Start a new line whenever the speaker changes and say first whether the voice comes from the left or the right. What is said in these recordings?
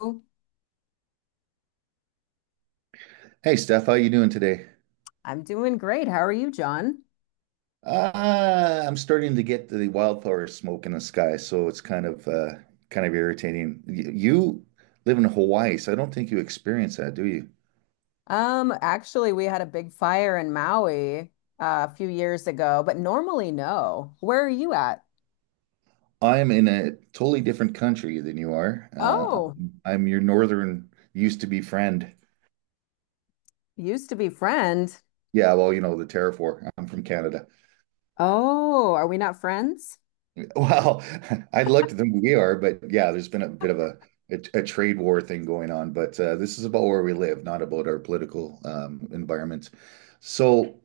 left: I'm
right: Hey Steph, how you doing today?
left: doing great. How are you, John?
right: I'm starting to get the wildflower smoke in the sky, so it's kind of irritating. You live in Hawaii, so I don't think you experience that, do you?
left: Actually, we had a big fire in Maui a few years ago, but normally no. Where are you at?
right: I'm in a totally different country than you are.
left: Oh,
right: I'm your northern used to be friend.
left: used to be friend.
right: Yeah, well, you know, the terraform. I'm from Canada.
left: Oh, are we not friends?
right: Well, I'd like to think we are, but yeah, there's been a bit of a trade war thing going on. But this is about where we live, not about our political environment. So,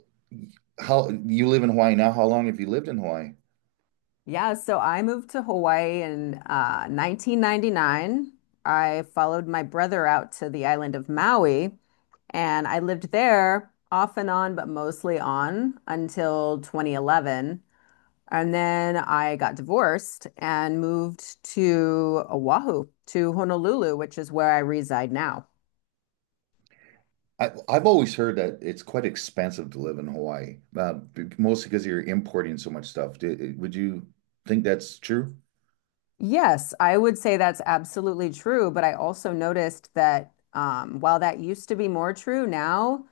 right: how you live in Hawaii now? How long have you lived in Hawaii?
left: Yeah, so I moved to Hawaii in 1999. I followed my brother out to the island of Maui, and I lived there off and on, but mostly on until 2011. And then I got divorced and moved to Oahu, to Honolulu, which is where I reside now.
right: I've always heard that it's quite expensive to live in Hawaii, mostly because you're importing so much stuff. Would you think that's true?
left: Yes, I would say that's absolutely true, but I also noticed that while that used to be more true, now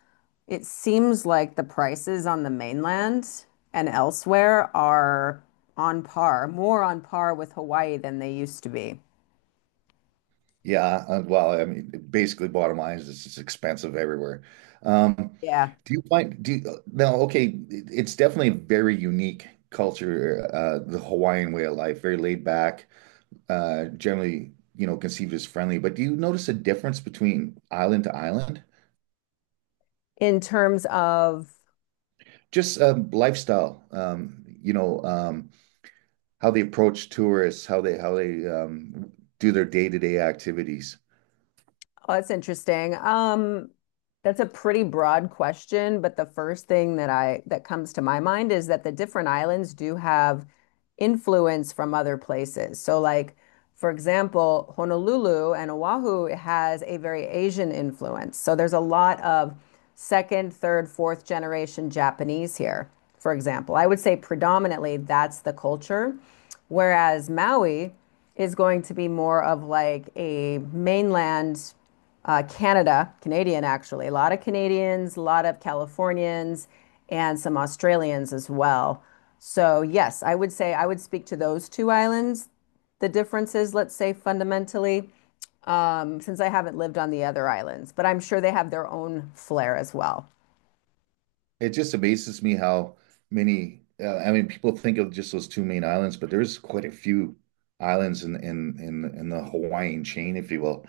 left: it seems like the prices on the mainland and elsewhere are on par, more on par with Hawaii than they used to be.
right: Yeah, well, I mean, basically, bottom line is it's just expensive everywhere. Um,
left: Yeah.
right: do you now? Okay, it's definitely a very unique culture, the Hawaiian way of life, very laid back, generally, you know, conceived as friendly. But do you notice a difference between island to island?
left: In terms of.
right: Just lifestyle, how they approach tourists, how they do their day-to-day activities.
left: Oh, that's interesting. That's a pretty broad question, but the first thing that comes to my mind is that the different islands do have influence from other places. So like, for example, Honolulu and Oahu has a very Asian influence. So there's a lot of second, third, fourth generation Japanese here, for example. I would say predominantly that's the culture, whereas Maui is going to be more of like a mainland Canada, Canadian actually, a lot of Canadians, a lot of Californians, and some Australians as well. So, yes, I would say I would speak to those two islands. The differences, let's say fundamentally, since I haven't lived on the other islands, but I'm sure they have their own flair as well.
right: It just amazes me how many, I mean, people think of just those two main islands, but there's quite a few islands in the Hawaiian chain, if you will.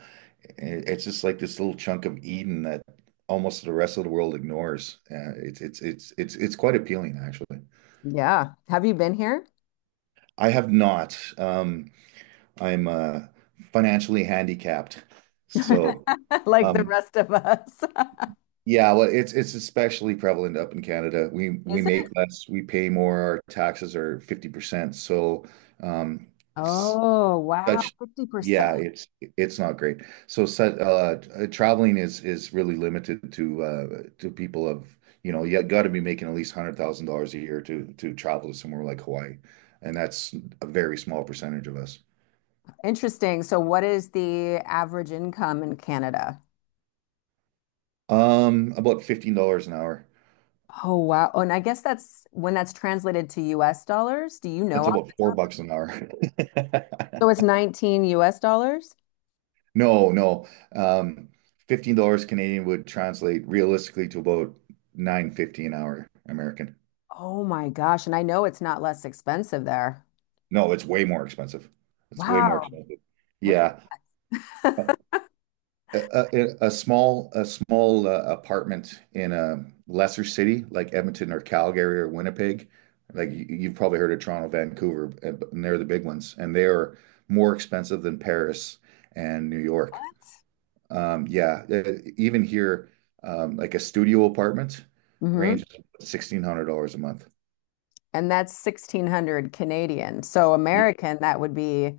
right: It's just like this little chunk of Eden that almost the rest of the world ignores. It's quite appealing, actually.
left: Yeah. Have you been here?
right: I have not. I'm Financially handicapped, so.
left: Like the
right: Um,
left: rest of us.
right: Yeah, well, it's especially prevalent up in Canada. We we
left: Is it?
right: make less, we pay more, our taxes are 50%. So, um, s-
left: Oh, wow.
right: such
left: 50%.
right: yeah, it's not great. So, such traveling is really limited to people of, you know, you got to be making at least $100,000 a year to travel to somewhere like Hawaii, and that's a very small percentage of us.
left: Interesting. So, what is the average income in Canada?
right: About $15 an hour.
left: Oh, wow. Oh, and I guess that's when that's translated to US dollars. Do you know
right: That's
left: off the
right: about four
left: top?
right: bucks an hour.
left: So it's 19 US dollars?
right: No, no. Um, $15 Canadian would translate realistically to about 9.50 an hour American.
left: Oh my gosh. And I know it's not less expensive there.
right: No, it's way more expensive. It's way more
left: Wow.
right: expensive.
left: What
right: Yeah. A,
left: the-
right: a small apartment in a lesser city like Edmonton or Calgary or Winnipeg, like you've probably heard of Toronto, Vancouver, and they're the big ones, and they are more expensive than Paris and New York. Yeah, Even here, like a studio apartment
left: Hmm.
right: ranges $1,600 a month.
left: And that's 1600 Canadian. So
right: Yeah,
left: American, that would be,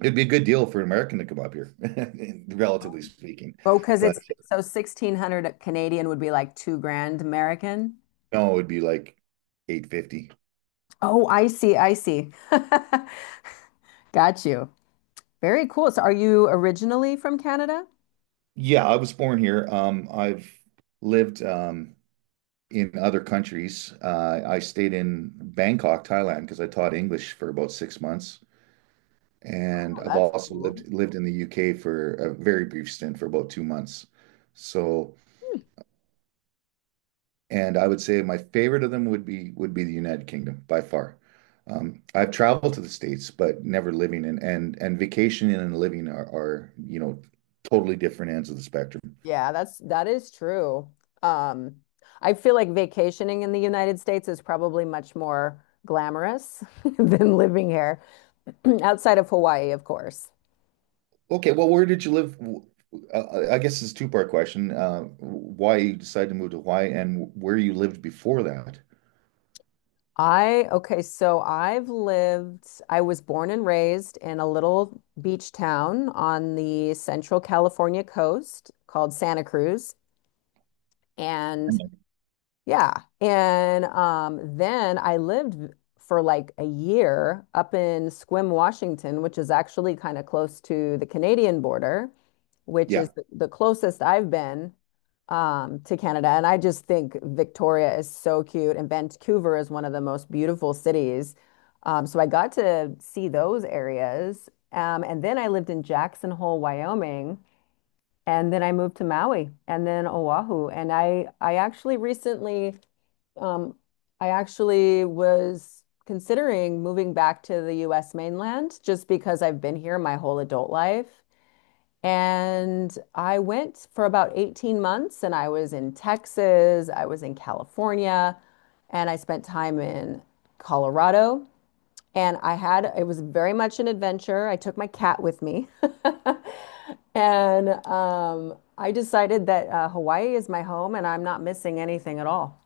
right: it'd be a good deal for an American to come up here, relatively speaking.
left: oh, because
right: But
left: it's so 1600 Canadian would be like two grand American.
right: no, it'd be like 850.
left: Oh, I see. I see. Got you. Very cool. So are you originally from Canada?
right: Yeah, I was born here. I've lived in other countries. I stayed in Bangkok, Thailand, because I taught English for about 6 months, and
left: Oh,
right: I've
left: that's
right: also
left: cool.
right: lived in the UK for a very brief stint for about 2 months. So, and I would say my favorite of them would be the United Kingdom by far. I've traveled to the States, but never living in, and vacationing and living are, you know, totally different ends of the spectrum.
left: Yeah, that's that is true. Um, I feel like vacationing in the United States is probably much more glamorous than living here, outside of Hawaii, of course.
right: Okay, well, where did you live? I guess it's a two-part question. Why you decided to move to Hawaii and where you lived before that?
left: Okay, so I've lived, I was born and raised in a little beach town on the central California coast called Santa Cruz. And yeah. And then I lived for like a year up in Squim, Washington, which is actually kind of close to the Canadian border, which is
right: Yeah,
left: the closest I've been to Canada. And I just think Victoria is so cute, and Vancouver is one of the most beautiful cities. So I got to see those areas. And then I lived in Jackson Hole, Wyoming. And then I moved to Maui and then Oahu. And I actually recently um, I actually was considering moving back to the US mainland just because I've been here my whole adult life. And I went for about 18 months and I was in Texas, I was in California, and I spent time in Colorado. And I had, it was very much an adventure. I took my cat with me. And I decided that Hawaii is my home and I'm not missing anything at all.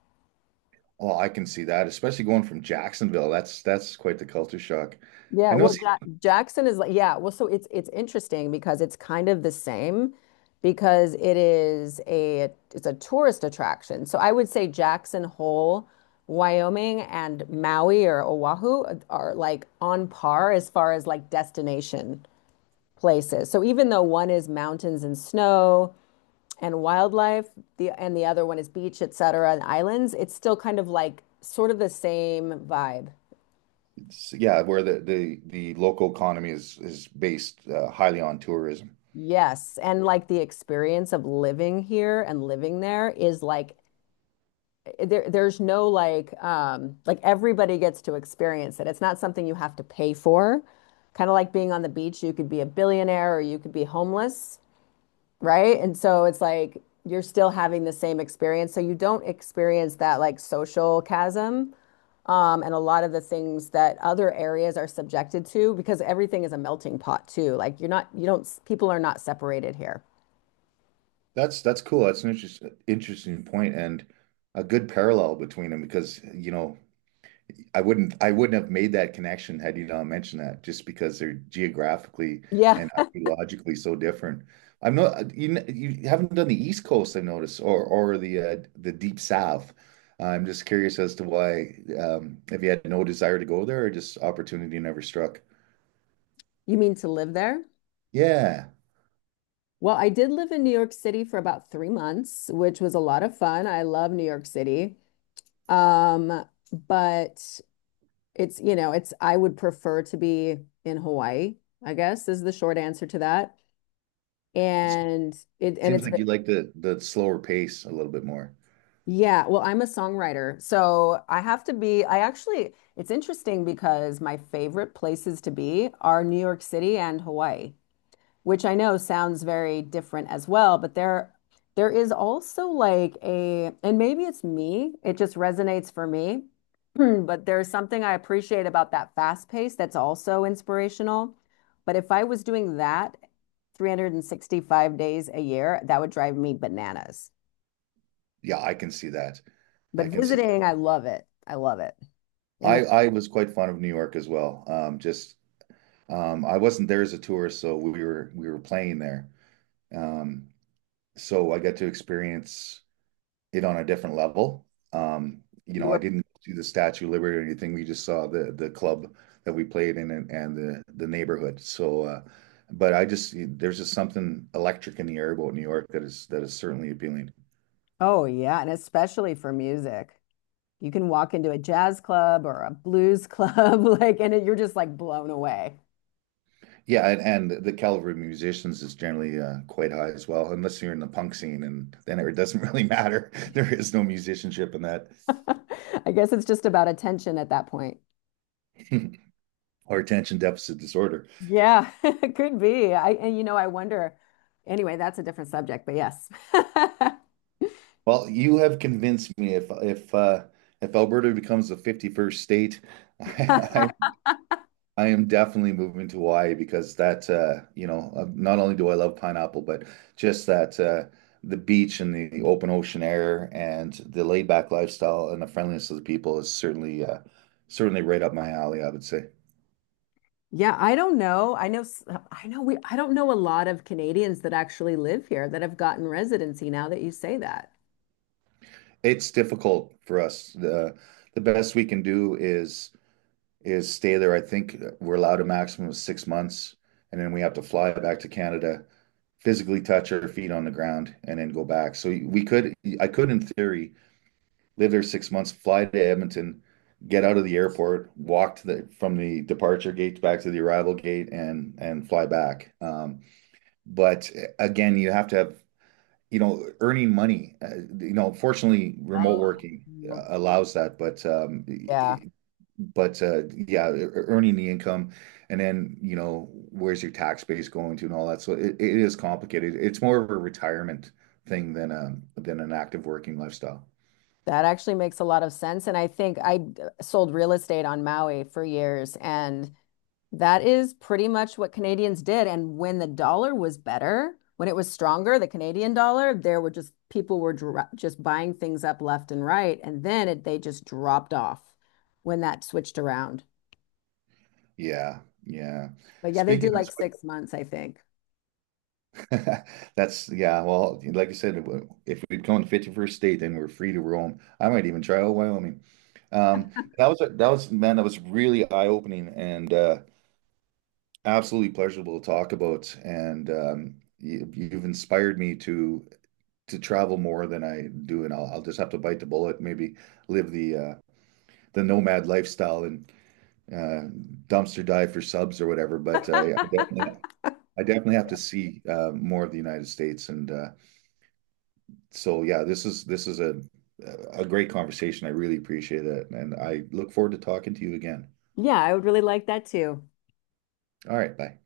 right: well, I can see that, especially going from Jacksonville. That's quite the culture shock.
left: Yeah,
right: I know
left: well,
right: it's.
left: Ja Jackson is like, yeah, well, so it's interesting because it's kind of the same because it is a it's a tourist attraction. So I would say Jackson Hole, Wyoming and Maui or Oahu are like on par as far as like destination places. So even though one is mountains and snow and wildlife, the other one is beach, et cetera, and islands, it's still kind of like sort of the same vibe.
right: So, yeah, where the local economy is based highly on tourism.
left: Yes, and like the experience of living here and living there is like there there's no like like everybody gets to experience it. It's not something you have to pay for. Kind of like being on the beach, you could be a billionaire or you could be homeless, right? And so it's like you're still having the same experience. So you don't experience that like social chasm and a lot of the things that other areas are subjected to because everything is a melting pot too. Like you're not, you don't, people are not separated here.
right: That's cool. That's an interesting point, and a good parallel between them because you know I wouldn't have made that connection had you not mentioned that just because they're geographically
left: Yeah.
right: and archaeologically so different. I'm not, you you haven't done the East Coast I've noticed, or the Deep South. I'm just curious as to why if you had no desire to go there or just opportunity never struck.
left: You mean to live there?
right: Yeah.
left: Well, I did live in New York City for about 3 months, which was a lot of fun. I love New York City. Um, but it's, you know, it's, I would prefer to be in Hawaii, I guess is the short answer to that. And it, and
right: Seems
left: it's,
right: like you like the slower pace a little bit more.
left: yeah, well, I'm a songwriter. So I have to be, I actually, it's interesting because my favorite places to be are New York City and Hawaii, which I know sounds very different as well, but there is also like a, and maybe it's me, it just resonates for me, but there's something I appreciate about that fast pace that's also inspirational. But if I was doing that 365 days a year, that would drive me bananas.
right: Yeah, I can see that.
left: But
right: I can see
left: visiting,
right: that.
left: I love it. I love it. And the,
right: I was quite fond of New York as well. Just I wasn't there as a tourist, so we were playing there. Um, so I got to experience it on a different level. You
left: you
right: know, I
left: were,
right: didn't do the Statue of Liberty or anything. We just saw the club that we played in, and the neighborhood. So, but I just there's just something electric in the air about New York that is certainly appealing.
left: oh yeah, and especially for music. You can walk into a jazz club or a blues club, like, and it, you're just like blown away.
right: Yeah, and the caliber of musicians is generally quite high as well, unless you're in the punk scene, and then it doesn't really matter. There is no musicianship in that.
left: I guess it's just about attention at that point.
right: Or attention deficit disorder.
left: Yeah, it could be. I, and you know, I wonder. Anyway, that's a different subject, but yes.
right: Well, you have convinced me. If Alberta becomes the 51st state, I, I I am definitely moving to Hawaii because not only do I love pineapple, but just that the beach, and the open ocean air, and the laid back lifestyle, and the friendliness of the people is certainly, certainly right up my alley, I would say.
left: Yeah, I don't know. I know, I know we, I don't know a lot of Canadians that actually live here that have gotten residency now that you say that.
right: It's difficult for us. The best we can do is stay there. I think we're allowed a maximum of 6 months, and then we have to fly back to Canada, physically touch our feet on the ground, and then go back. So I could, in theory, live there 6 months, fly to Edmonton, get out of the airport, walk to the from the departure gate back to the arrival gate, and fly back. But again, you have to have, you know, earning money. You know, fortunately, remote working
left: Oh,
right: allows that, but
left: yeah,
right: yeah, earning the income, and then you know where's your tax base going to and all that. So it is complicated. It's more of a retirement thing than an active working lifestyle.
left: that actually makes a lot of sense. And I think sold real estate on Maui for years, and that is pretty much what Canadians did. And when the dollar was better, when it was stronger, the Canadian dollar, there were just people were just buying things up left and right. And then they just dropped off when that switched around.
right: Yeah, yeah.
left: But yeah, they do
right: Speaking of,
left: like
right: sp-
left: 6 months, I think.
right: that's yeah. Well, like you said, if we'd would gone 51st state, then we're free to roam. I might even try out Wyoming. Um, that was man, that was really eye-opening and absolutely pleasurable to talk about. And you, you've inspired me to travel more than I do, and I'll just have to bite the bullet, maybe live the nomad lifestyle and uh, dumpster dive for subs or whatever. But yeah, I definitely have to see more of the United States, and so yeah, this is a great conversation. I really appreciate it, and I look forward to talking to you again.
left: Yeah, I would really like that too.
right: All right, bye.